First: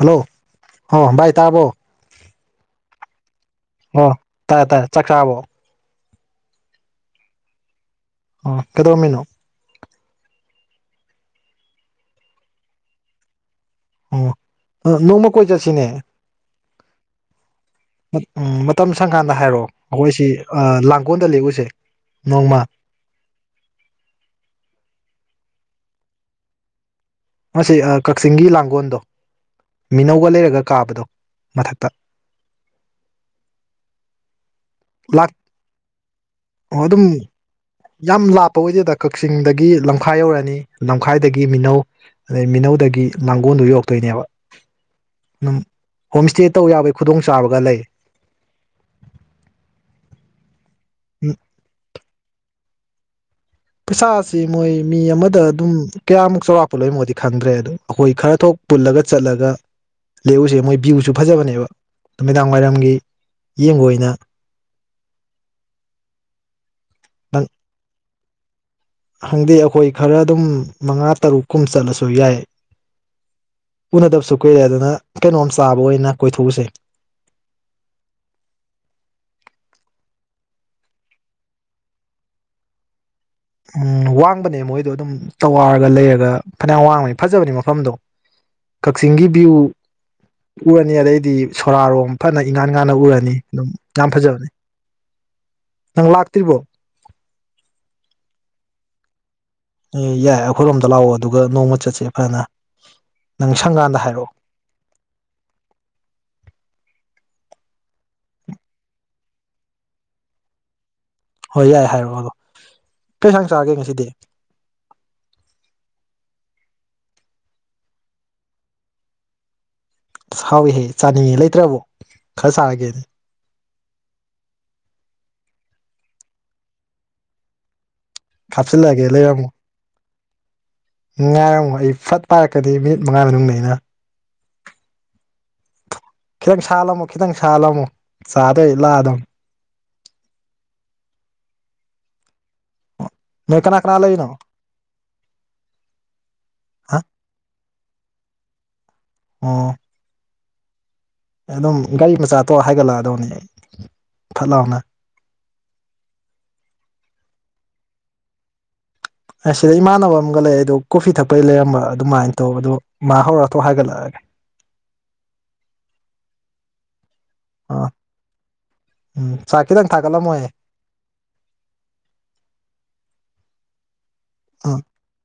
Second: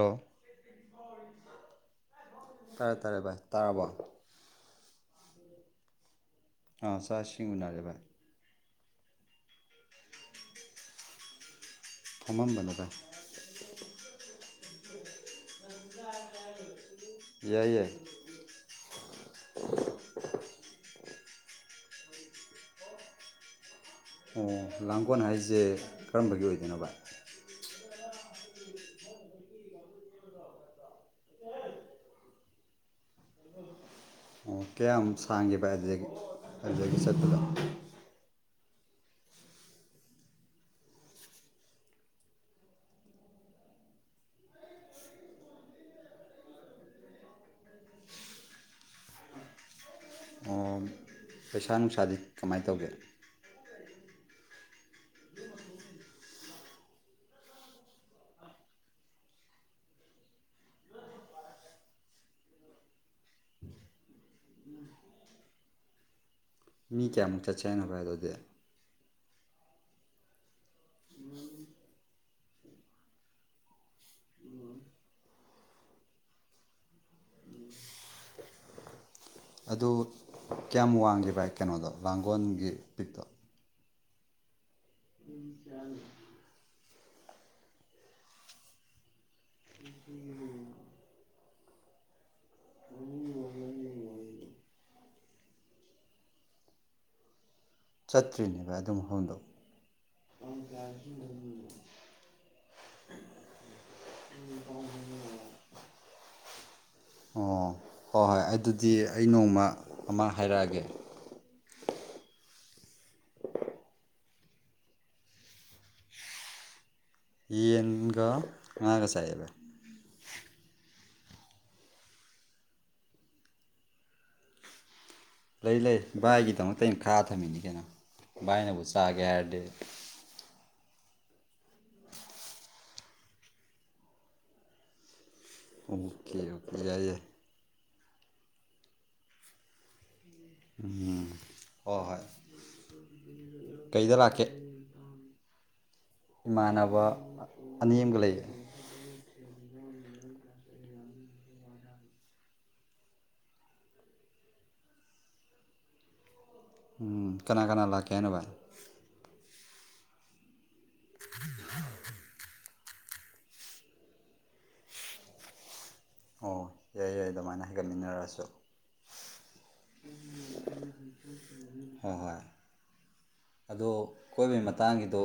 Hello ꯚꯥꯏ ꯇꯥꯕꯣ ꯇꯥꯔꯦ ꯇꯥꯔꯦ ꯚꯥꯏ ꯇꯥꯔꯕꯣ ꯑꯣ ꯇꯥꯏꯌꯦ ꯇꯥꯏꯌꯦ ꯆꯈꯥꯕꯣ ꯑꯥ ꯆꯥꯛ ꯏꯁꯤꯡ ꯎꯅꯔꯦ ꯚꯥꯏ ꯑ ꯀꯩꯗꯧꯔꯝꯃꯤꯅꯣ ꯐꯝꯃꯝꯕꯠꯇ ꯑꯣ ꯅꯣꯡꯃ ꯀꯣꯏ ꯆꯠꯁꯤꯅꯦ ꯌꯥꯏ ꯌꯥꯏ ꯎꯝ ꯃꯇꯝ ꯁꯪꯀꯥꯟꯗ ꯍꯥꯏꯔꯛꯑꯣ ꯑꯩꯈꯣꯏꯁꯤ ꯂꯥꯡ ꯀꯣꯟ ꯇ ꯂꯦꯁꯦ ꯅꯣꯡ ꯃꯥ ꯑꯣ ꯂꯥꯡꯒꯣꯜ ꯍꯥꯏꯁꯦ ꯀꯔꯝꯕꯒꯤ ꯑꯣꯏꯗꯣꯏꯅꯣꯕ ꯃꯁꯤ ꯑ ꯀꯛꯆꯤꯡꯒꯤ ꯂꯥꯡꯒꯣꯜꯗꯣ ꯃꯤꯅꯧꯒ ꯂꯩꯔꯒ ꯀꯥꯕꯗꯣ ꯃꯊꯛꯇ ꯑꯣ ꯀꯌꯥꯝ ꯂꯥꯛ ꯁꯥꯡꯒꯦꯕ ꯑꯗꯨꯗꯒꯤ ꯑꯣ ꯑꯗꯨꯗꯒꯤ ꯑꯗꯨꯝ ꯆꯠꯄꯗꯣ ꯌꯥꯝ ꯂꯥꯞꯄ ꯑꯣꯏꯗꯦꯗ ꯀꯛꯆꯤꯡꯗꯒꯤ ꯂꯝꯈꯥꯏ ꯌꯧꯔꯅꯤ ꯂꯝꯈꯥꯏꯗꯒꯤ ꯃꯤꯅꯧ ꯑꯗꯩ ꯃꯤꯅꯧꯗꯒꯤ ꯂꯥꯡꯒꯣꯣꯟꯗꯨ ꯌꯧꯔꯛꯇꯣꯏꯅꯦꯕ ꯑꯗꯨꯝ ꯍꯣꯝ ꯏꯁꯇꯦ ꯇꯧ ꯌꯥꯕꯩ ꯈꯨꯗꯣꯡ ꯆꯥꯕꯒ ꯂꯩ ꯑꯣ ꯄꯩꯁꯥ ꯅꯨꯡꯁꯥꯗꯤ ꯀꯃꯥꯏꯅ ꯇꯧꯒꯦ ꯏꯁꯥꯁꯤ ꯃꯣꯏ ꯃꯤ ꯑꯃꯗ ꯑꯗꯨꯝ ꯀꯌꯥꯃꯨꯛ ꯆꯥꯎꯔꯥꯛꯄ ꯂꯣꯏꯅ ꯃꯣꯗꯤ ꯈꯪꯗ꯭ꯔꯦ ꯑꯗꯣ ꯑꯩꯈꯣꯏ ꯈꯔ ꯊꯣꯛ ꯄꯨꯜꯂꯒ ꯆꯠꯂꯒ ꯂꯩꯎꯁꯦ ꯃꯣꯏ ꯚ꯭ꯌꯨꯁꯨ ꯐꯖꯕꯅꯦꯕ ꯅꯨꯃꯤꯗꯥꯡ ꯋꯥꯏꯔꯝꯒꯤ ꯌꯦꯡꯕ ꯑꯣꯏꯅ ꯃꯤ ꯀꯌꯥꯃꯨꯛ ꯆꯠꯁꯦ ꯍꯥꯏꯅꯣ ꯍꯥꯏꯗꯣ ꯑꯗꯨꯗꯤ ꯍꯪꯗꯤꯦ ꯑꯩꯈꯣꯏ ꯈꯔ ꯑꯗꯨꯝ ꯃꯉꯥ ꯇꯔꯨꯛ ꯀꯨꯝ ꯆꯠꯂꯁꯨ ꯌꯥꯏ ꯎꯅꯗꯕꯁꯨ ꯀꯨꯏꯔꯦ ꯑꯗꯨꯅ ꯀꯩꯅꯣꯝ ꯆꯥꯕ ꯑꯣꯏꯅ ꯀꯣꯏꯊꯣꯛꯎꯁꯦ ꯑꯗꯨ ꯀꯌꯥꯝ ꯋꯥꯡꯒꯦ ꯚꯥꯏ ꯀꯩꯅꯣꯗꯣ ꯂꯥꯡꯒꯣꯜꯒꯤ ꯄꯤꯛꯇꯣ ꯎꯝ ꯋꯥꯡꯕꯅꯦ ꯃꯣꯏ ꯑꯗꯨꯣ ꯑꯗꯨꯝ ꯆꯋꯥꯔꯒ ꯂꯩꯔꯒ ꯐꯅꯌꯥꯝ ꯋꯥꯡꯕꯅꯤ ꯐꯖꯕꯅꯤ ꯃꯐꯝꯗꯣ ꯀꯛꯆꯤꯡꯒꯤ ꯕꯤ ꯕꯤꯎ ꯎꯔꯅꯤ ꯑꯗꯩꯗꯤ ꯁꯣꯔꯥꯔꯣꯝ ꯐꯥꯅꯩ ꯏꯉꯥꯟ ꯉꯥꯟꯅ ꯎꯔꯅꯤ ꯑꯗꯨꯝ ꯌꯥꯝ ꯐꯖꯕꯅꯤ ꯅꯪ ꯂꯥꯛꯇ꯭ꯔꯤꯕꯔꯣ ꯆꯠꯇ꯭ꯔꯤꯅꯦ ꯕꯥꯏ ꯑꯗꯨ ꯃꯐꯝꯗꯣ ꯑꯦ ꯌꯥꯏ ꯑꯩꯈꯣꯏꯔꯣꯝꯗ ꯂꯥꯛꯑꯣ ꯑꯗꯨꯒ ꯅꯣꯡꯃ ꯆꯠꯁꯦ ꯐꯖꯅ ꯅꯪ ꯁꯪꯒꯥꯟꯗ ꯍꯥꯏꯔꯛꯑꯣ ꯑꯣ ꯍꯣꯏ-ꯍꯣꯏ ꯑꯗꯨꯗꯤ ꯑꯩ ꯅꯣꯡꯃ ꯑꯃ ꯍꯥꯏꯔꯛꯑꯒꯦ ꯍꯣꯏ ꯌꯥꯏ ꯍꯥꯏꯔꯛꯑꯣ ꯑꯗꯣ ꯀꯩ ꯏꯟꯁꯥꯡ ꯆꯥꯒꯦ ꯉꯁꯤꯗꯤ ꯌꯦꯟꯒꯥ ꯉꯥꯒ ꯆꯥꯏꯌꯦ ꯕꯥꯏ ꯍꯥꯎꯅꯤꯍꯦ ꯆꯥꯅꯤꯡꯉꯦ ꯂꯩꯇ꯭ꯔꯕꯣ ꯈꯔ ꯆꯥꯔꯒꯦꯅꯦ ꯂꯩ ꯂꯩ ꯚꯥꯏꯒꯤ ꯗꯃꯛꯇ ꯑꯩꯅ ꯈꯥꯑ ꯊꯝꯃꯤꯅꯤ ꯀꯩꯅꯣ ꯚꯥꯏꯅꯕꯨꯨ ꯍꯥꯞꯆꯤꯜꯂꯛꯑꯒꯦ ꯆꯥꯒꯦ ꯂꯩꯔꯝꯃꯣ ꯍꯥꯏꯔꯗꯤ ꯉꯥꯏꯔꯝꯃꯣ ꯑꯩ ꯐꯠ ꯄꯥꯏꯔꯛꯀꯅꯤ ꯃꯤꯅꯤꯠ ꯃꯉꯥꯒꯤ ꯃꯅꯨꯡꯗ ꯑꯩꯅ ꯐꯥ ꯑꯣꯀꯦ ꯈꯤꯗꯪ ꯑꯣꯀꯦ ꯁꯥꯜꯂꯝꯃꯣ ꯌꯥꯏ ꯌꯥꯏ ꯈꯤꯗꯪ ꯁꯥꯍꯜꯂꯝꯃꯨ ꯆꯥꯔꯗꯣꯏ ꯑꯩ ꯂꯥꯛꯑꯗꯣꯟ ꯎꯝ ꯍꯣꯏ-ꯍꯣꯏ ꯅꯣꯏ ꯀꯅꯥ ꯀꯅꯥ ꯀꯩꯗ ꯂꯩꯔꯤꯅꯣ ꯂꯥꯛꯀꯦ ꯍꯥ ꯏꯃꯥꯟꯅꯕ ꯑꯅꯤ ꯑꯃꯒ ꯂꯩꯌꯦ ꯑꯣ ꯑꯗꯨꯝ ꯒꯥꯔꯤ ꯃꯆꯥꯇꯣ ꯍꯥꯏꯒꯠꯂꯛꯑꯗꯣꯅꯤ ꯑꯩ ꯐꯠ ꯂꯥꯎꯅ ꯎꯨꯝ ꯀꯅꯥ ꯀꯅꯥ ꯂꯥꯛꯀꯦ ꯍꯥꯏꯅꯣ ꯚꯥꯏ ꯑ ꯁꯤꯗ ꯏꯃꯟ ꯕꯝꯒ ꯂꯩ ꯑꯗꯨ ꯀꯣꯐꯤ ꯊꯛꯄꯩ ꯂꯩꯔꯝꯕ ꯑꯗꯨꯃꯥꯏꯟ ꯇꯧꯕ ꯑꯗꯣ ꯃꯥ ꯍꯧꯔ ꯊꯣꯛ ꯍꯥꯏꯒꯠꯂꯛꯑꯒꯦ ꯑꯣ ꯌꯥꯏ ꯌꯥꯏ ꯑꯗꯨꯃꯥꯏꯅ ꯑꯥ ꯍꯥꯏꯒꯠꯃꯤꯟꯅꯔꯁꯨ ꯎꯝ ꯆꯥꯛ ꯈꯤꯇꯪ ꯊꯥꯒꯠꯂꯝꯃꯣꯍꯦ ꯍꯣꯏ-ꯍꯣꯏ ꯑꯗꯣ ꯀꯣꯏꯕꯩ ꯑꯥ ꯃꯇꯥꯡꯒꯤꯗꯣ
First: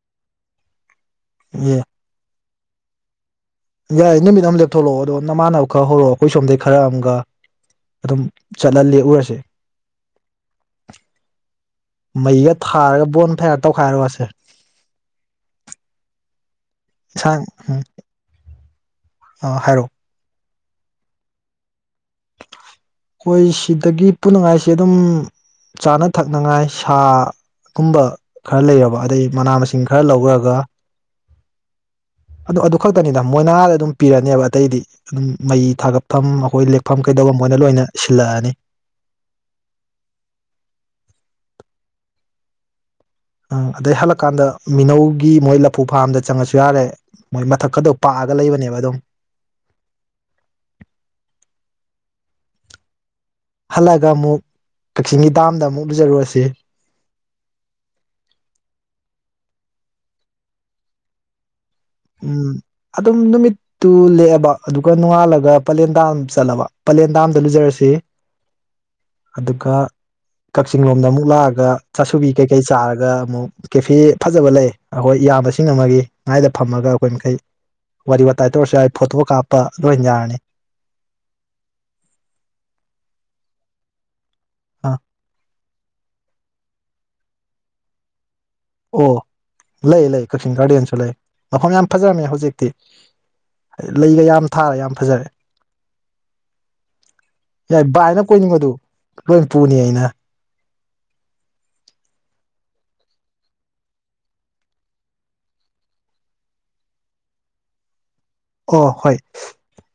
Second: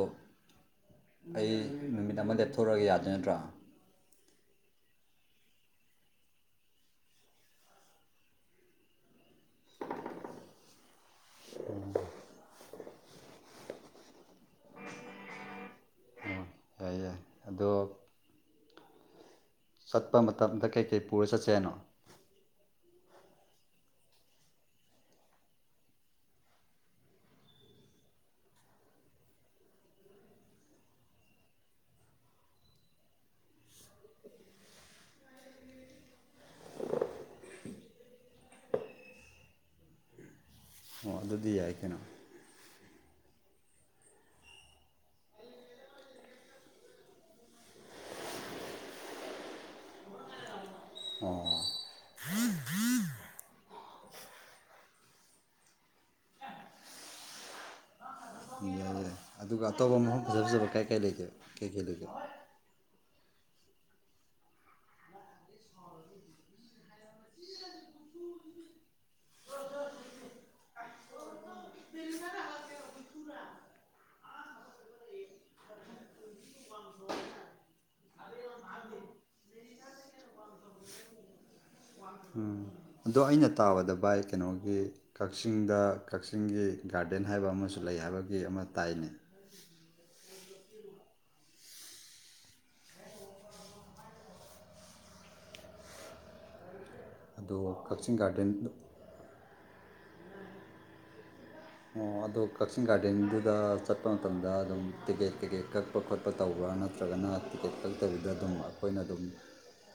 ꯑꯩ ꯑꯦ ꯅꯨꯃꯤꯠ ꯑꯃꯗ ꯊ ꯊꯣꯔꯒꯦ ꯌꯥꯗꯣꯏ ꯅꯠꯇ꯭ꯔꯥ ꯌꯥꯏ ꯅꯨꯃꯤꯠ ꯑꯃ ꯂꯦꯞꯊꯣꯛꯂꯛꯑꯣ ꯑꯗꯣ ꯅꯃꯥꯟꯅꯕ ꯈꯔ ꯍꯧꯔꯛꯑꯣ ꯑꯩꯈꯣꯏ ꯁꯣꯝꯗꯩ ꯈꯔ ꯑꯃꯒ ꯑꯗꯨꯝ ꯆꯠꯂ ꯂꯦꯛꯎꯨꯔꯁꯦ ꯃꯩꯒ ꯊꯥꯔꯒ ꯕꯣꯟ ꯐꯥꯌꯥꯔ ꯇꯧꯈꯥꯏꯔꯨꯔꯁꯦ ꯌꯥꯏ-ꯌꯥꯏ ꯑꯗꯣ ꯑ-ꯍꯥꯏꯔꯣ ꯆꯠꯄ ꯃꯇꯝꯗ ꯀꯩ-ꯀꯩ ꯄꯨꯔ ꯆꯠꯁꯦ ꯍꯥꯏꯅꯣ ꯑꯩꯈꯣꯏ ꯁꯤꯗꯒꯤ ꯄꯨꯅꯤꯡꯉꯥꯏꯁꯤ ꯑꯗꯨꯝ ꯆꯥꯅ ꯊꯛꯅꯉꯥꯏ ꯁꯥꯒꯨꯝꯕ ꯈꯔ ꯂꯩꯔꯕ ꯑꯗꯩ ꯃꯅꯥ ꯃꯁꯤꯡ ꯈꯔ ꯂꯧꯒ꯭ꯔꯒ ꯑꯗꯨ ꯑꯗꯨ ꯈꯛꯇꯅꯤꯗ ꯃꯣꯏꯅ ꯑꯥꯗ ꯑꯗꯨꯝ ꯄꯤꯔꯅꯦꯕ ꯑꯇꯩꯗꯤ ꯑꯗꯨꯝ ꯃꯩ ꯊꯥꯒꯠꯐꯝ ꯑꯩꯈꯣꯏ ꯂꯦꯛꯐꯝ ꯀꯩꯗꯧꯕꯝ ꯃꯣꯏꯅ ꯂꯣꯏꯅ ꯁꯤꯂꯛꯑꯅꯤ ꯑꯣ ꯑꯗꯨꯗꯤ ꯌꯥꯏ ꯀꯩꯅꯣ- ꯑꯪ ꯑꯗꯩ ꯍꯜꯂꯛꯀꯥꯟꯗ ꯃꯤꯅꯧꯒꯤ ꯃꯣꯏ ꯂꯐꯨ ꯐꯥꯔꯝꯗ ꯆꯪꯉꯛꯑꯁꯨ ꯌꯥꯔꯦ ꯃꯣꯏ ꯃꯊꯛ ꯀꯥꯗꯣ ꯄꯥꯛꯑꯒ ꯂꯩꯕꯅꯦꯕ ꯑꯗꯨꯝ ꯑꯣ ꯍꯜꯂꯛꯑꯒ ꯑꯃꯨꯛ ꯀꯛꯆꯤꯡꯒꯤ ꯗꯥꯝꯗ ꯑꯃꯨꯛ ꯎꯖꯔꯨꯔꯁꯤ ꯌꯥꯏ ꯌꯥꯏ ꯑꯗꯨꯒ ꯑꯇꯣꯞꯄ ꯃꯐꯝ ꯐꯖ ꯐꯖꯕ ꯀꯥꯏ ꯀꯥꯏ ꯂꯩꯒꯦ ꯀꯥꯏ ꯀꯥꯏ ꯂꯩꯒꯦ ꯎꯝ ꯑꯗꯨꯝ ꯅꯨꯃꯤꯠꯇꯨ ꯂꯦꯛꯑꯕ ꯑꯗꯨꯒ ꯅꯣꯡꯉꯥꯜꯂꯒ ꯄꯂꯦꯟ ꯗꯥꯝꯗ ꯆꯠꯂꯕ ꯄꯂꯦꯟ ꯗꯥꯝꯗ ꯂꯨꯖꯔꯁꯤ ꯑꯗꯨꯒ ꯀꯛꯆꯤꯡ ꯂꯣꯝꯗ ꯑꯃꯨꯛ ꯂꯥꯛꯑꯒ ꯆꯥꯁꯨꯕꯤ ꯀꯩ-ꯀꯩ ꯆꯥꯔꯒ ꯑꯃꯨꯛ ꯀꯦꯐꯦ ꯐꯖꯕ ꯂꯩ ꯑꯩꯈꯣꯏ ꯏꯌꯥꯝꯕꯁꯤꯡ ꯑꯃꯒꯤ ꯃꯥꯏꯗ ꯐꯝꯃꯒ ꯑꯩꯈꯣꯏ ꯃꯈꯩ ꯋꯥꯔꯤ ꯋꯥꯇꯥꯏ ꯇꯧꯔꯁꯨ ꯌꯥꯏ ꯐꯣꯇꯣ ꯀꯥꯞꯄ ꯂꯣꯏ ꯌꯥꯔꯅꯤ ꯑꯗꯣ ꯑꯩꯅ ꯇꯥꯕꯗ ꯕꯥꯏ ꯀꯩꯅꯣꯒꯤ ꯑꯥ ꯀꯛꯆꯤꯡꯗ ꯀꯛꯆꯤꯡꯒꯤ ꯒꯥꯔꯗꯦꯟ ꯍꯥꯏꯕ ꯑꯃꯁꯨ ꯂꯩ ꯍꯥꯏꯕ꯭ꯔꯥ ꯒꯤ ꯑꯃ ꯇꯥꯏꯅꯦ ꯂꯩ-ꯂꯩ ꯀꯛꯆꯤꯡ ꯒꯥꯔꯗꯦꯟꯁꯨ ꯂꯩ ꯃꯐꯝ ꯌꯥꯝ ꯐꯖꯔꯝꯃꯤ ꯍꯧꯖꯤꯛꯇꯤ ꯂꯩꯒ ꯌꯥꯝ ꯊꯥꯔꯥ ꯌꯥꯝ ꯐꯖꯔꯦ ꯑꯗꯣ ꯌꯥꯏ ꯀꯛꯆꯤꯡ ꯚꯥꯏꯅ ꯒꯥꯔꯗꯦꯟ ꯀꯣꯏꯅꯤꯡꯕꯗꯨ ꯂꯣꯏꯟ ꯄꯨꯅꯤ ꯑꯩꯅ ꯑꯣ ꯑꯗꯣ ꯀꯛꯆꯤꯡ ꯒꯥꯔꯗꯦꯟꯗꯨꯗ ꯆꯠꯄ ꯃꯇꯝꯗ ꯑꯗꯨꯝ ꯇꯤꯛꯀꯦꯠ ꯀꯩ-ꯀꯩ ꯀꯛꯄ ꯈꯣꯠꯄ ꯇꯧꯕ꯭ꯔꯥ ꯅꯠꯇ꯭ꯔꯒꯅ ꯇꯤꯛꯀꯦꯠ ꯀꯛ ꯅꯠꯇꯕꯤꯗ ꯑꯗꯨꯝ ꯑꯣ ꯑꯈꯣꯏꯅ ꯍꯣꯏ ꯑꯗꯨꯝ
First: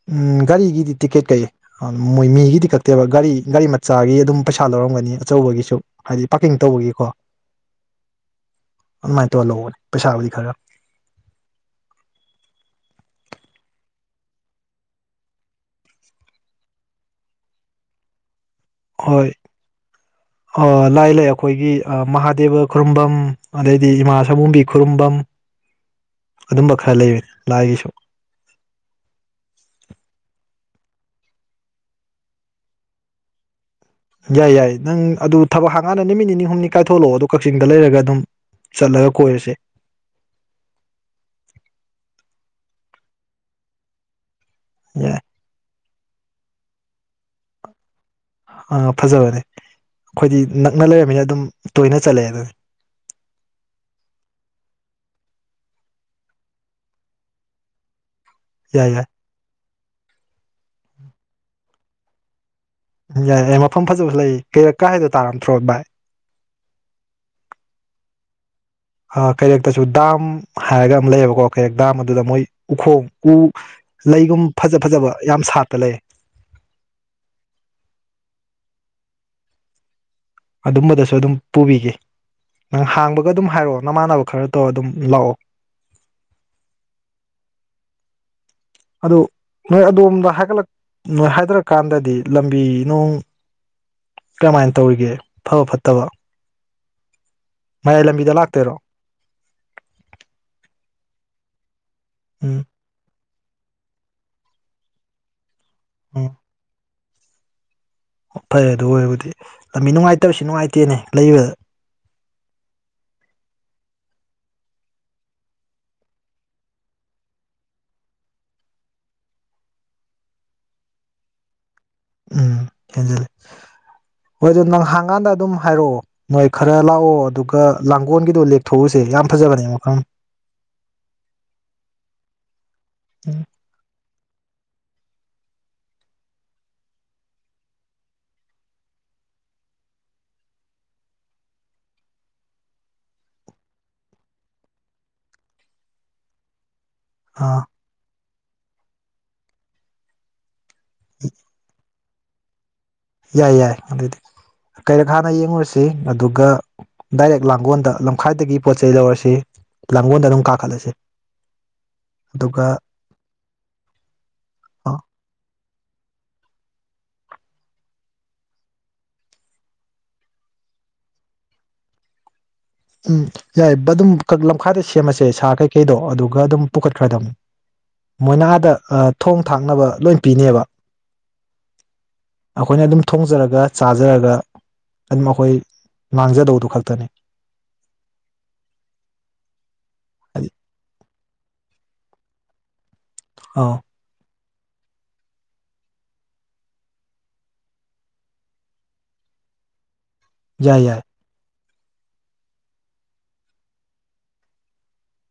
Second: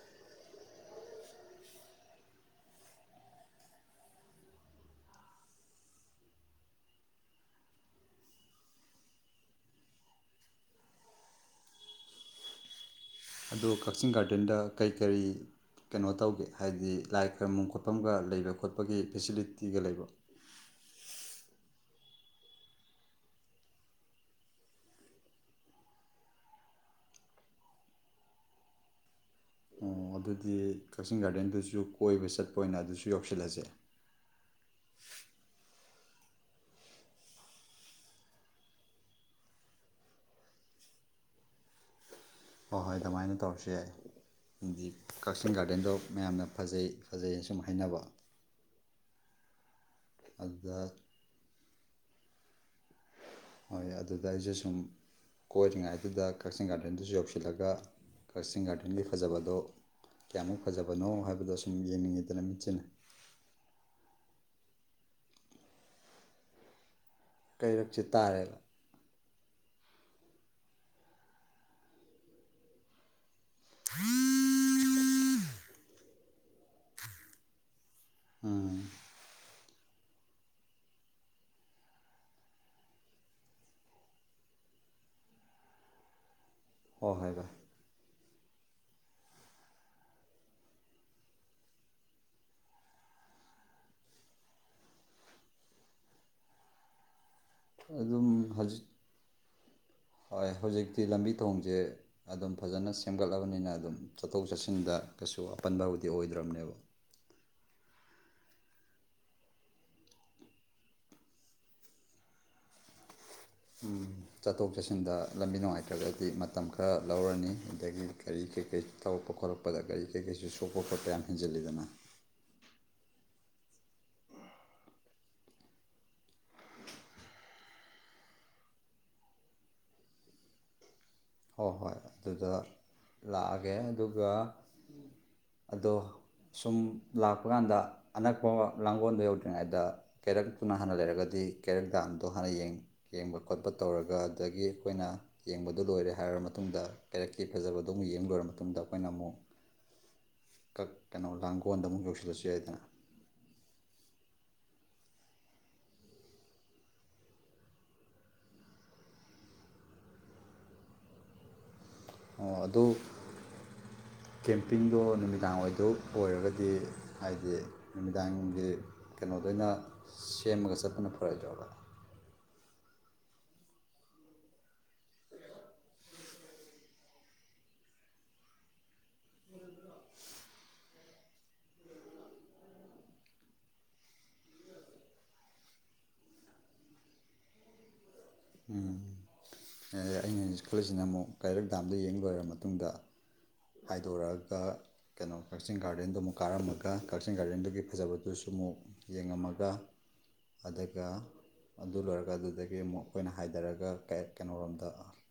ꯎꯝ ꯒꯥꯔꯤꯒꯤꯗꯤ ꯇꯤꯛꯀꯦꯠ ꯀꯛꯏ ꯃꯣꯏ ꯃꯤꯒꯤꯗꯤ ꯀꯛꯇꯦꯕ ꯒꯥꯔꯤ ꯒꯥꯔꯤ ꯃꯆꯥꯒꯤ ꯑꯗꯨꯝ ꯄꯩꯁꯥ ꯂꯧꯔꯝꯒꯅꯤ ꯑꯆꯧꯕꯒꯤꯁꯨ ꯍꯥꯏꯗꯤ ꯄꯥꯔꯀꯤꯡ ꯇꯧꯕꯒꯤꯀꯣ ꯑꯗꯨꯃꯥꯏꯅ ꯇꯧꯔ ꯂꯧꯕꯅꯤ ꯄꯩꯁꯥꯕꯨꯗꯤ ꯈꯔ ꯑꯗꯣ ꯀꯛꯆꯤꯡ ꯒꯥꯔꯗꯦꯟꯗ ꯀꯔꯤ-ꯀꯔꯤ ꯀꯩꯅꯣ ꯇꯧꯒꯦ ꯍꯥꯏꯗꯤ ꯂꯥꯏ ꯈꯔꯨꯡꯕꯝ ꯈꯣꯠꯐꯝꯒ ꯂꯩꯕ ꯈꯣꯠꯄꯒꯤ ꯍꯣꯏ ꯐꯦꯁꯤꯂꯤꯇꯤꯒ ꯂꯩꯕ꯭ꯔꯣ ꯑꯥ ꯂꯥꯏ ꯂꯩ ꯑꯩꯈꯣꯏꯒꯤ ꯃꯍꯥ ꯗꯦꯕ ꯈꯨꯔꯨꯝꯕꯝ ꯑꯗꯩꯗꯤ ꯏꯃꯥ ꯁꯝꯕꯨꯕꯤ ꯈꯨꯔꯨꯝꯕꯝ ꯑꯗꯨꯝꯕ ꯈꯔ ꯂꯩ ꯂꯥꯏꯒꯤꯁꯨ ꯑꯣ ꯑꯗꯨꯗꯤ ꯀꯛꯆꯤꯡ ꯒꯥꯔꯗꯦꯟꯗꯨꯁꯨ ꯀꯣꯏꯕ ꯆꯠꯄ ꯑꯣꯏꯅ ꯑꯗꯨꯁꯨ ꯌꯧꯁꯤꯜꯂꯁꯦ ꯌꯥꯏ ꯌꯥꯏ ꯅꯪ ꯑꯗꯨ ꯊꯕꯛ ꯍꯥꯡꯒꯥꯟꯗ ꯅꯨꯃꯤꯠ ꯅꯤꯅꯤ ꯍꯨꯝꯅꯤ ꯀꯥꯏꯊꯣꯛꯂꯛꯑꯣ ꯑꯗꯣ ꯀꯛꯆꯤꯡꯗ ꯂꯩꯔꯒ ꯑꯗꯨꯝ ꯆꯠꯂꯒ ꯀꯣꯏꯔꯁꯦ ꯍꯣꯏ-ꯍꯣꯏ ꯑꯗꯨꯃꯥꯏꯅ ꯇꯧꯔꯁꯨ ꯌꯥꯏ ꯑꯩꯗꯤ ꯌꯥꯏ ꯀꯛꯆꯤꯡ ꯒꯥꯔꯗꯦꯟꯗꯣ ꯃꯌꯥꯝꯅ ꯐꯖꯩ-ꯐꯖꯩꯅ ꯁꯨꯝ ꯍꯥꯏꯅꯕ ꯑꯥ- ꯐꯖꯕꯅꯦ ꯑꯩꯈꯣꯏꯗꯤ ꯅꯛꯅ ꯑꯗꯨꯗ ꯂꯩꯔꯕꯅꯤꯅ ꯑꯗꯨꯝ ꯇꯣꯏꯅ ꯆꯠꯂꯦ ꯑꯗꯨꯅꯤ ꯍꯣꯏ ꯑꯗꯨꯗ ꯑꯩꯁꯨ ꯁꯨꯝ ꯀꯣꯏꯔꯤꯉꯥꯏꯗꯨꯗ ꯀꯛꯆꯤꯡ ꯒꯥꯔꯗꯦꯟꯗꯨꯁꯨ ꯌꯧꯁꯤꯜꯂꯒ ꯀꯛꯆꯤꯡ ꯌꯥꯏ ꯒꯥꯔꯗꯦꯟꯒꯤ ꯌꯥꯏ ꯐꯖꯕꯗꯣ ꯀꯌꯥꯃꯨꯛ ꯐꯖꯕꯅꯣ ꯍꯥꯏꯕꯗꯣ ꯁꯨꯝ ꯌꯦꯡꯅꯤꯡꯉꯤꯗꯅ ꯃꯤꯠꯁꯤꯅ ꯌꯥꯏ-ꯌꯥꯏ ꯃꯐꯝ ꯐꯖꯕꯁꯨ ꯂꯩ ꯀꯩꯔꯛ ꯀꯥ ꯍꯥꯏꯗꯣ ꯇꯥꯔꯕ ꯅꯠꯊ꯭ꯔꯣ ꯚꯥꯏ ꯀꯩꯔꯛꯁꯤ ꯇꯥꯔꯦ ꯑꯥ ꯀꯩꯔꯦꯛꯇꯁꯨ ꯗꯥꯝ ꯍꯥꯏꯔꯒ ꯑꯃ ꯂꯩꯌꯦꯕꯀꯣ ꯀꯩꯔꯦꯛ ꯗꯥꯝ ꯑꯗꯨꯗ ꯃꯣꯏ ꯎꯈꯣꯡ ꯎ ꯂꯩꯒꯨꯝ ꯐꯖ-ꯐꯖꯕ ꯌꯥꯝ ꯁꯥꯠꯄ ꯂꯩ ꯎꯨꯝ ꯑꯗꯨꯝꯕꯗꯁꯨ ꯑꯗꯨꯝ ꯄꯨꯕꯤꯒꯦ ꯅꯪ ꯍꯥꯡꯕꯒ ꯑꯗꯨꯝ ꯍꯥꯏꯔꯛꯑꯣ ꯅꯃꯥꯟꯅꯕ ꯈꯔ ꯇꯧꯔ ꯑꯗꯨꯝ ꯂꯥꯛꯑꯣ ꯍꯣꯏ-ꯍꯣꯏ ꯚꯥꯏ ꯑꯗꯨ ꯅꯣꯏ ꯑꯗꯣꯝꯗ ꯍꯥꯏꯒꯠꯂꯛ-ꯅꯣꯏ ꯍꯥꯏꯗꯔꯀꯥꯟꯗꯗꯤ ꯂꯝꯕꯤ ꯅꯨꯡ ꯀꯃꯥꯏꯅ ꯇꯧꯔꯤꯒꯦ ꯐꯕ ꯐꯠꯇꯕ ꯃꯌꯥꯏ ꯑꯗꯨꯝ ꯂꯝꯕꯤꯗ ꯂꯥꯛꯇꯣꯏꯔꯣ? ꯍꯧꯖꯤꯛ ꯍꯣꯏ ꯍꯧꯖꯤꯛꯇꯤ ꯂꯝꯕꯤ ꯊꯣꯡꯁꯦ- ꯑꯗꯨꯝ ꯎꯝ ꯐꯖꯅ ꯁꯦꯝ ꯒꯠꯂꯕꯅꯤꯅ ꯑꯗꯨꯝ ꯆꯠꯊꯣꯛ ꯆꯠꯁꯤꯟꯗ ꯀꯩꯁꯨ ꯑꯄꯟ ꯐꯕꯨꯗꯤ ꯑꯣꯏꯗ꯭ꯔꯕꯅꯦꯕ ꯑꯣ ꯐꯔꯦ ꯑꯗꯨ ꯑꯣꯏꯔꯕꯨꯗꯤ ꯂꯝꯕꯤ ꯅꯨꯡꯉꯥꯏꯇꯕꯁꯨ ꯅꯨꯡꯉꯥꯏꯇꯦꯅꯦ ꯂꯩꯕꯗ ꯆꯠꯊꯣꯛ ꯆꯠꯁꯤꯟꯗ ꯂꯝꯕꯤ ꯅꯨꯡꯉꯥꯏꯇ꯭ꯔꯒꯗꯤ ꯃꯇꯝ ꯈꯔ ꯂꯧꯔꯅꯤ ꯑꯗꯒꯤ ꯒꯥꯔꯤ ꯀꯔꯤꯀꯩ ꯇꯧꯔꯛꯄ ꯈꯣꯠꯂꯛꯄꯗ ꯒꯥꯔꯤ ꯀꯔꯤ ꯀꯩꯁꯨ ꯁꯣꯛꯄ ꯈꯣꯠꯄ ꯌꯥꯝ ꯍꯦꯟꯖꯤꯜꯂꯤꯗꯅ ꯎꯝ ꯍꯦꯟꯖꯤꯜꯂꯤ ꯍꯣꯏ ꯑꯗꯨ ꯅꯪꯍꯥꯡꯀꯥꯟꯗ ꯑꯗꯨꯝ ꯍꯥꯏꯔꯛꯑꯣ ꯅꯣꯏ ꯈꯔ ꯂꯥꯛꯑꯣ ꯑꯗꯨꯒ ꯂꯥꯡꯒꯣꯜꯒꯤꯗꯣ ꯂꯦꯛꯊꯣꯛꯎꯁꯦ ꯌꯥꯝ ꯐꯖꯕꯅꯦ ꯃꯐꯝ ꯍꯣꯏ ꯍꯣꯏ ꯑꯗꯨꯗ ꯂꯥꯛꯑꯒꯦ ꯑꯗꯨꯒ ꯑꯗꯣ ꯁꯨꯝ ꯂꯥꯛꯄ ꯀꯥꯟꯗ ꯑꯅꯛꯄ ꯂꯥꯡꯒꯣꯜꯗꯣ ꯌꯧꯗ꯭ꯔꯤꯉꯩꯗ ꯀꯦꯔꯛꯇꯨꯅ ꯍꯥꯟꯅ ꯂꯩꯔꯒꯗꯤ ꯀꯦꯔꯛ ꯗꯥꯝꯗꯣ ꯍꯥꯟꯅ ꯌꯦꯡꯕ ꯈꯣꯠꯄ ꯇꯧꯔꯒ ꯑꯗꯨꯗꯒꯤ ꯑꯩꯈꯣꯏꯅ ꯌꯦꯡꯕꯗꯣ ꯂꯣꯏꯔꯦ ꯊꯔꯕ ꯃꯇꯨꯡꯗ ꯀꯥꯏꯔꯛꯇꯤ ꯑꯥ ꯐꯖꯕꯗꯧꯝ ꯌꯦꯡ ꯂꯣꯏꯔꯝꯃꯦ ꯃꯇꯨꯡꯗ ꯑꯩꯈꯣꯏꯅ ꯑꯃꯨꯛ ꯀꯛ ꯀꯩꯅꯣ ꯂꯥꯡꯒꯣꯟꯗ ꯑꯃꯨꯛ ꯌꯧꯁꯤꯟꯂꯦ ꯑꯗꯨꯂꯁꯤ ꯌꯥ ꯍꯥꯏꯗ ꯌꯥꯏ ꯌꯥꯏ ꯑꯗꯨꯗꯤ ꯀꯩꯔꯛ ꯍꯥꯟꯅ ꯌꯦꯡꯉꯨꯔꯁꯤ ꯑꯗꯨꯒ ꯗꯥꯏꯔꯦꯛ ꯂꯥꯡꯒꯣꯜꯗ ꯂꯝꯈꯥꯏꯗꯒꯤ ꯄꯣꯠ ꯆꯩ ꯂꯧꯔꯁꯤ ꯂꯥꯡꯒꯣꯜꯗ ꯑꯗꯨꯝ ꯀꯥꯈꯠꯂꯁꯤ ꯑꯣ ꯑꯗꯨꯒ ꯑꯗꯨ ꯀꯦꯝꯄꯤꯡꯗꯣ ꯅꯨꯃꯤꯗꯥꯡ ꯑꯣꯏꯗ ꯑꯣꯏꯔꯒꯗꯤ ꯍꯥꯏꯗꯤ ꯅꯨꯃꯤꯗꯥꯡꯝꯒꯤ ꯀꯩꯅꯣꯗ ꯑꯣꯏꯅ ꯁꯦꯝꯃꯒ ꯆꯠꯇꯄꯅ ꯐꯔꯛꯏꯗꯕ ꯎꯝ ꯌꯥꯏ ꯑꯗꯨꯝ ꯂꯝꯈꯥꯏꯗ ꯁꯦꯝꯃꯁꯦ ꯁꯥ ꯀꯩꯀꯩꯗꯣ ꯑꯗꯨꯒ ꯑꯗꯨꯝ ꯄꯨꯈꯠꯈ꯭ꯔꯗꯕꯅꯤ ꯃꯣꯏꯅꯥꯗ ꯊꯣꯡ ꯊꯥꯛꯅꯕ ꯂꯣꯏ ꯄꯤꯅꯦꯕ ꯑꯩꯈꯣꯏꯅ ꯑꯗꯨꯝ ꯊꯣꯡꯖꯔꯒ ꯆꯥꯖꯔꯒ ꯑꯗꯨꯝ ꯑꯩꯈꯣꯏ ꯃꯥꯡꯖꯗꯧꯗꯨ ꯈꯛꯇꯅꯤ ꯎꯝ ꯑꯩꯅ ꯍꯥꯏꯗꯤ ꯍꯧꯖꯤꯛ ꯈꯂꯁꯤꯅ ꯑꯃꯨꯛ ꯀꯩꯔꯛ ꯗꯥꯝꯗ ꯌꯦꯡꯕꯣꯏꯔꯕ ꯑꯗꯨ ꯃꯇꯨꯡꯗ ꯑꯥꯎ ꯍꯥꯏꯗꯣꯔꯑꯒ ꯀ ꯀꯩꯅꯣ ꯀꯛꯆꯤꯡ ꯒꯥꯔꯗꯦꯟꯗꯨ ꯑꯃꯨꯛ ꯀꯥꯔꯝꯃꯒ ꯀꯛꯆꯤꯡ ꯒꯥꯔꯗꯦꯟꯗꯨꯒꯤ ꯐꯖꯕꯗꯨꯁꯨ ꯑꯃꯨꯛ ꯌꯦꯡꯉꯝꯃꯒ ꯌꯥꯏ ꯌꯥꯏ ꯑꯗꯨꯀ ꯑꯗꯨ ꯂꯣꯏꯔꯒ ꯑꯗꯨꯗꯒꯤ ꯑꯃꯨꯛ ꯑꯩꯈꯣꯏꯅ ꯍꯥꯏꯊꯔꯒ ꯀꯩꯅꯣꯣꯔꯣꯝꯗ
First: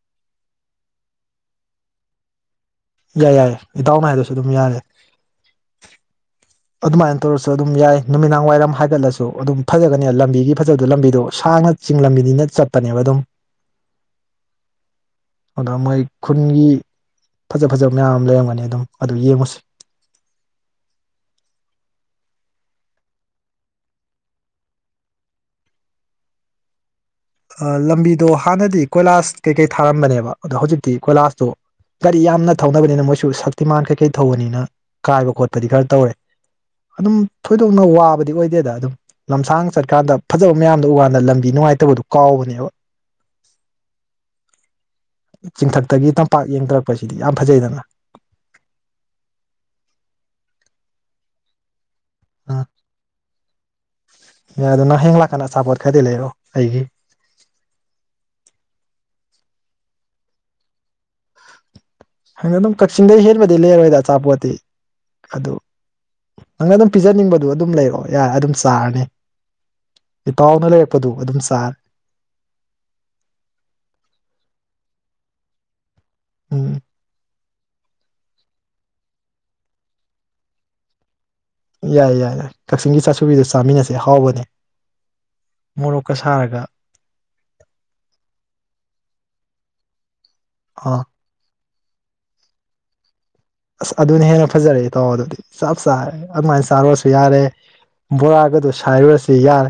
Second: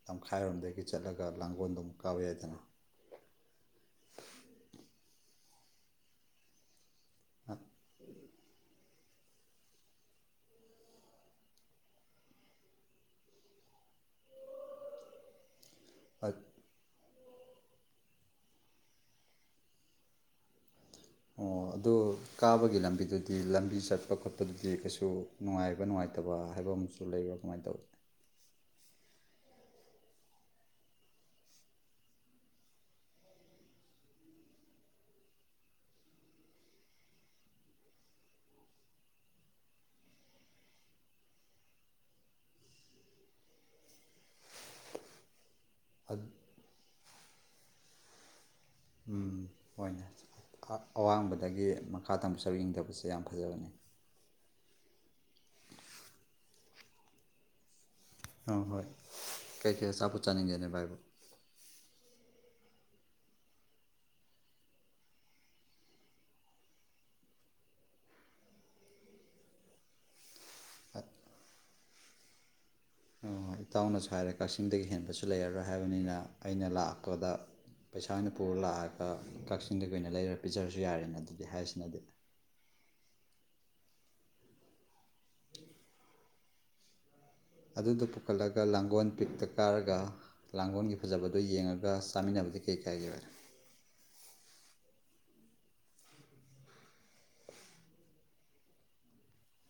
ꯇꯈꯥꯏꯔꯣꯝꯗꯒꯤ ꯆꯠꯂꯒ ꯂꯥꯡꯒꯣꯜꯗꯣ ꯑꯃꯨꯛ ꯀꯥꯎꯋ ꯌꯥꯏꯗꯅ ꯌꯥꯏ ꯌꯥꯏ ꯏꯇꯥꯎꯅꯅꯥ ꯍꯥꯏꯗꯁꯨ ꯑꯗꯨꯝ ꯌꯥꯔꯦ ꯑꯗꯨꯃꯥꯏꯅ ꯇꯧꯔꯁꯨ ꯑꯗꯨꯝ ꯌꯥꯏ ꯅꯨꯃꯤꯗꯥꯡ ꯋꯥꯏꯔꯝ ꯍꯥꯏꯒꯠꯂꯁꯨ ꯑꯗꯨꯝ ꯐꯖꯒꯅꯦ ꯂꯝꯕꯤꯒꯤ ꯐꯖꯕꯗꯣ ꯂꯝꯕꯤꯗꯣ ꯁꯥꯡꯅ ꯆꯤꯡ ꯂꯝꯕꯤꯅꯤꯅ ꯆꯠꯄꯅꯦꯕ ꯑꯗꯨꯝ ꯑꯗ ꯃꯣꯏ ꯈꯨꯟꯒꯤ ꯐꯖ ꯐꯖꯕ ꯃꯌꯥꯝ ꯑꯃ ꯂꯩꯔꯝꯒꯅꯤ ꯑꯗꯨꯝ ꯑꯗꯨ ꯌꯦꯡꯉꯨꯁꯤ ꯑꯣ ꯑꯗꯨ ꯀꯥꯕꯒꯤ ꯂꯝꯕꯤꯗꯨꯗꯤ ꯂꯝꯕꯤ ꯆꯠꯄ ꯈꯣꯠꯄꯗꯨꯗꯤ ꯀꯩꯁꯨ ꯅꯨꯡꯉꯥꯏꯕ ꯅꯨꯡꯉꯥꯏꯇꯕ ꯍꯥꯏꯕ ꯑꯃ ꯑ ꯂꯝꯕꯤꯗꯣ ꯍꯥꯟꯅꯗꯤ ꯀꯣꯏꯂꯥꯁ ꯀꯩꯀꯩ ꯊꯥꯔꯝꯕꯅꯦꯕ ꯑꯗꯣ ꯍꯧꯖꯤꯛꯇꯤ ꯀꯣꯏꯂꯥꯁꯇꯣ ꯒꯥꯔꯤ ꯌꯥꯝꯅ ꯊꯧꯅꯕꯅꯤꯅ ꯃꯣꯏꯁꯨ ꯁꯛꯇꯤꯃꯥꯟ ꯀꯩꯀꯩ ꯊꯧꯕꯅꯤꯅ ꯀꯥꯏꯕ ꯈꯣꯠꯄꯗꯤ ꯈꯔ ꯇꯧꯔꯦ ꯑꯗꯨꯝ ꯊꯣꯏꯗꯣꯛꯅ ꯋꯥꯕꯗꯤ ꯑꯣꯏꯗꯦꯗ ꯑꯗꯨꯝ ꯂꯝꯁꯥꯡ ꯆꯠꯀꯥꯟꯗ ꯐꯖꯕ ꯃꯌꯥꯝꯗ ꯎꯀꯥꯟꯗ ꯂꯝꯕꯤ ꯅꯨꯡꯉꯥꯏꯇꯕꯗꯣ ꯀꯥꯎꯕꯅꯦꯕ ꯆꯤꯡꯊꯛꯇꯒꯤ ꯇꯝꯄꯥꯛ ꯌꯦꯡꯊꯔꯛꯄꯁꯤꯗꯤ ꯌꯥꯝ ꯐꯖꯩꯗꯅ ꯑꯥꯡꯕꯗꯒꯤ ꯃꯈꯥ ꯇꯝꯕ ꯁꯔꯨꯛ ꯌꯦꯡꯊꯕꯁꯦ ꯌꯥꯝ ꯐꯖꯕꯅꯤ ꯌꯥ ꯑꯗꯨꯅ ꯍꯦꯡꯂꯛꯀꯥꯟꯗ ꯑ ꯁꯥꯄꯣꯠ ꯈꯗꯤ ꯂꯩꯑꯣ ꯑꯩꯒꯤ ꯑ ꯍꯣꯏ ꯀꯩꯀꯩ ꯑꯆꯥꯄꯣꯠ ꯆꯥꯅꯤꯡꯒꯦꯅꯦ ꯚꯥꯏꯕꯨ ꯅꯪ ꯑꯗꯨꯝ ꯀꯛꯆꯤꯡꯗꯩ ꯍꯦꯟꯕꯗꯤ ꯂꯩꯔꯣꯏꯗ ꯑꯆꯥꯄꯣꯠꯇꯤ ꯑꯗꯨ ꯅꯪꯅ ꯑꯗꯨꯝ ꯄꯤꯖꯅꯤꯡꯕꯗꯨꯣ ꯑꯗꯨꯝ ꯂꯩꯔꯛꯑꯣ ꯌꯥꯔꯦ ꯑꯗꯨꯝ ꯆꯥꯔꯅꯤ ꯏꯄꯥꯎꯅ ꯂꯩꯔꯛꯄꯗꯨꯣ ꯑꯗꯨꯝ ꯁꯥꯔ ꯑꯣ ꯏꯇꯥꯎꯅꯁꯨ ꯍꯥꯏꯔꯦ ꯀꯛꯆꯤꯡꯗꯒꯤ ꯍꯦꯟꯕꯁꯨ ꯂꯩꯔꯔꯣꯏ ꯍꯥꯏꯕꯅꯤꯅ ꯑꯩꯅ ꯎꯝ ꯂꯥꯛꯄꯗ ꯄꯩꯁꯥ ꯑꯣꯏꯅ ꯄꯨꯔ ꯂꯥꯛꯑꯒ ꯀꯛꯆꯤꯡꯗꯒꯤ ꯑꯣꯏꯅ ꯂꯩꯔ ꯄꯤꯖꯔꯁꯨ ꯌꯥꯔꯦꯅ ꯑꯗꯨ ꯌꯥꯏꯌꯦ ꯌꯥꯏ ꯌꯥꯏ ꯀꯛꯆꯤꯡꯒꯤ ꯆꯥꯁꯨꯕꯤꯗ ꯆꯥꯃꯤꯟꯅꯁꯦ ꯑꯍꯥꯎꯕꯅꯦ ꯃꯣꯔꯣꯛꯀ ꯁꯥꯔꯒ ꯑꯗꯨꯗ ꯄꯨꯈꯠꯂꯒ ꯂꯥꯡꯒꯣꯜ ꯄꯤꯛꯇ ꯀꯥꯔꯒ ꯂꯥꯡꯒꯣꯜꯒꯤ ꯑꯥ ꯐꯖꯕꯗꯣ ꯌꯦꯡꯉꯒ ꯑꯗꯨꯒ ꯆꯥꯃꯤꯟꯅꯕꯗꯤ ꯀꯩ ꯀꯥꯏꯒꯦ ꯍꯥꯏꯔꯦ ꯑꯁ ꯑꯗꯨꯅ ꯍꯦꯟꯅ ꯐꯖꯔꯛꯑꯦ ꯇꯥꯎꯑꯣ ꯑꯗꯨꯗꯤ ꯆꯞ ꯆꯥꯔꯦ ꯑꯗꯨꯃꯥꯏꯅ ꯆꯥꯔꯨꯔꯁꯨ ꯌꯥꯔꯦ ꯕꯣꯔꯥꯒꯗꯨ ꯁꯥꯏꯔꯨꯔꯁꯨ ꯌꯥꯔꯦ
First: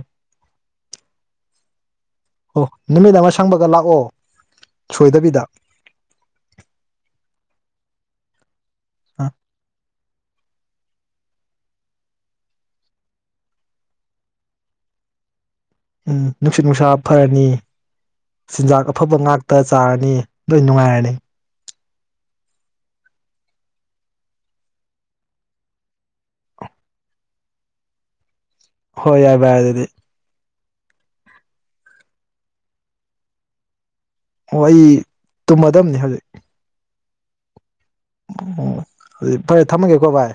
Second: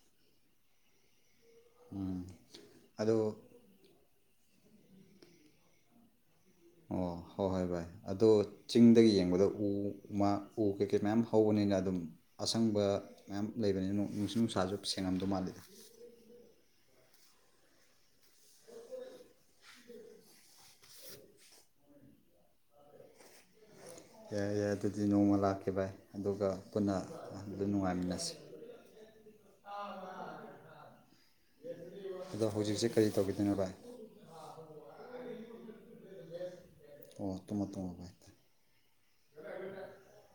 ꯑꯣ ꯅꯨꯃꯤꯠ ꯑꯗꯣ ꯑꯃ ꯁꯪꯕꯒ ꯂꯥꯛꯑꯣ ꯁꯣꯏꯗꯕꯤꯗ ꯑꯣ ꯍꯣꯏ ꯍꯣꯏ ꯚꯥꯏ ꯑꯣ ꯆꯤꯡꯗꯒꯤ ꯑꯥ ꯌꯦꯡꯕꯗ ꯎ ꯎ ꯀꯩ ꯀꯩ ꯃꯌꯥꯝ ꯍꯧꯕꯅꯤꯅ ꯑꯗꯨꯝ ꯑꯁꯪꯕ ꯃꯌꯥꯝ ꯂꯩꯕꯅꯤꯅ ꯅꯨꯡꯁꯨꯠ ꯅꯨꯡꯁꯥꯁꯨ ꯁꯦꯡꯉꯝꯗꯧ ꯃꯥꯜꯂꯤꯗ ꯎꯝ ꯅꯨꯡꯁꯤꯠ ꯅꯨꯡꯁꯥ ꯐꯔꯅꯤ ꯆꯤꯟꯖꯥꯛ ꯑꯐꯕ ꯉꯥꯛꯇ ꯆꯥꯔꯅꯤ ꯂꯣꯏ ꯅꯨꯡꯉꯥꯏꯔꯅꯤ ꯌꯥꯏ ꯌꯥꯏ ꯑꯗꯨꯗꯤ ꯅꯣꯡꯃ ꯂꯥꯛꯀ ꯚꯥꯏ ꯑꯗꯨꯒ ꯄꯨꯟꯅ ꯑꯗꯨ ꯅꯨꯡꯉꯥꯏꯃꯤꯟꯅꯁꯤ ꯍꯣꯏ ꯌꯥꯏ ꯚꯔ ꯑꯗꯨꯗꯤ ꯑꯗꯣ ꯍꯧꯖꯤꯛꯁꯦ ꯀꯔꯤ ꯇꯧꯈꯤꯗꯣꯏꯅꯣ ꯚꯥꯏ ꯍꯣꯏ ꯑꯩ ꯇꯨꯝꯃꯗꯕꯅꯤ ꯑꯣ ꯇꯃꯣ ꯇꯃꯣ ꯑꯣ ꯑꯗꯨꯗꯤ ꯐꯔꯦ ꯊꯝꯃꯒꯦꯀꯣ ꯚꯥꯏ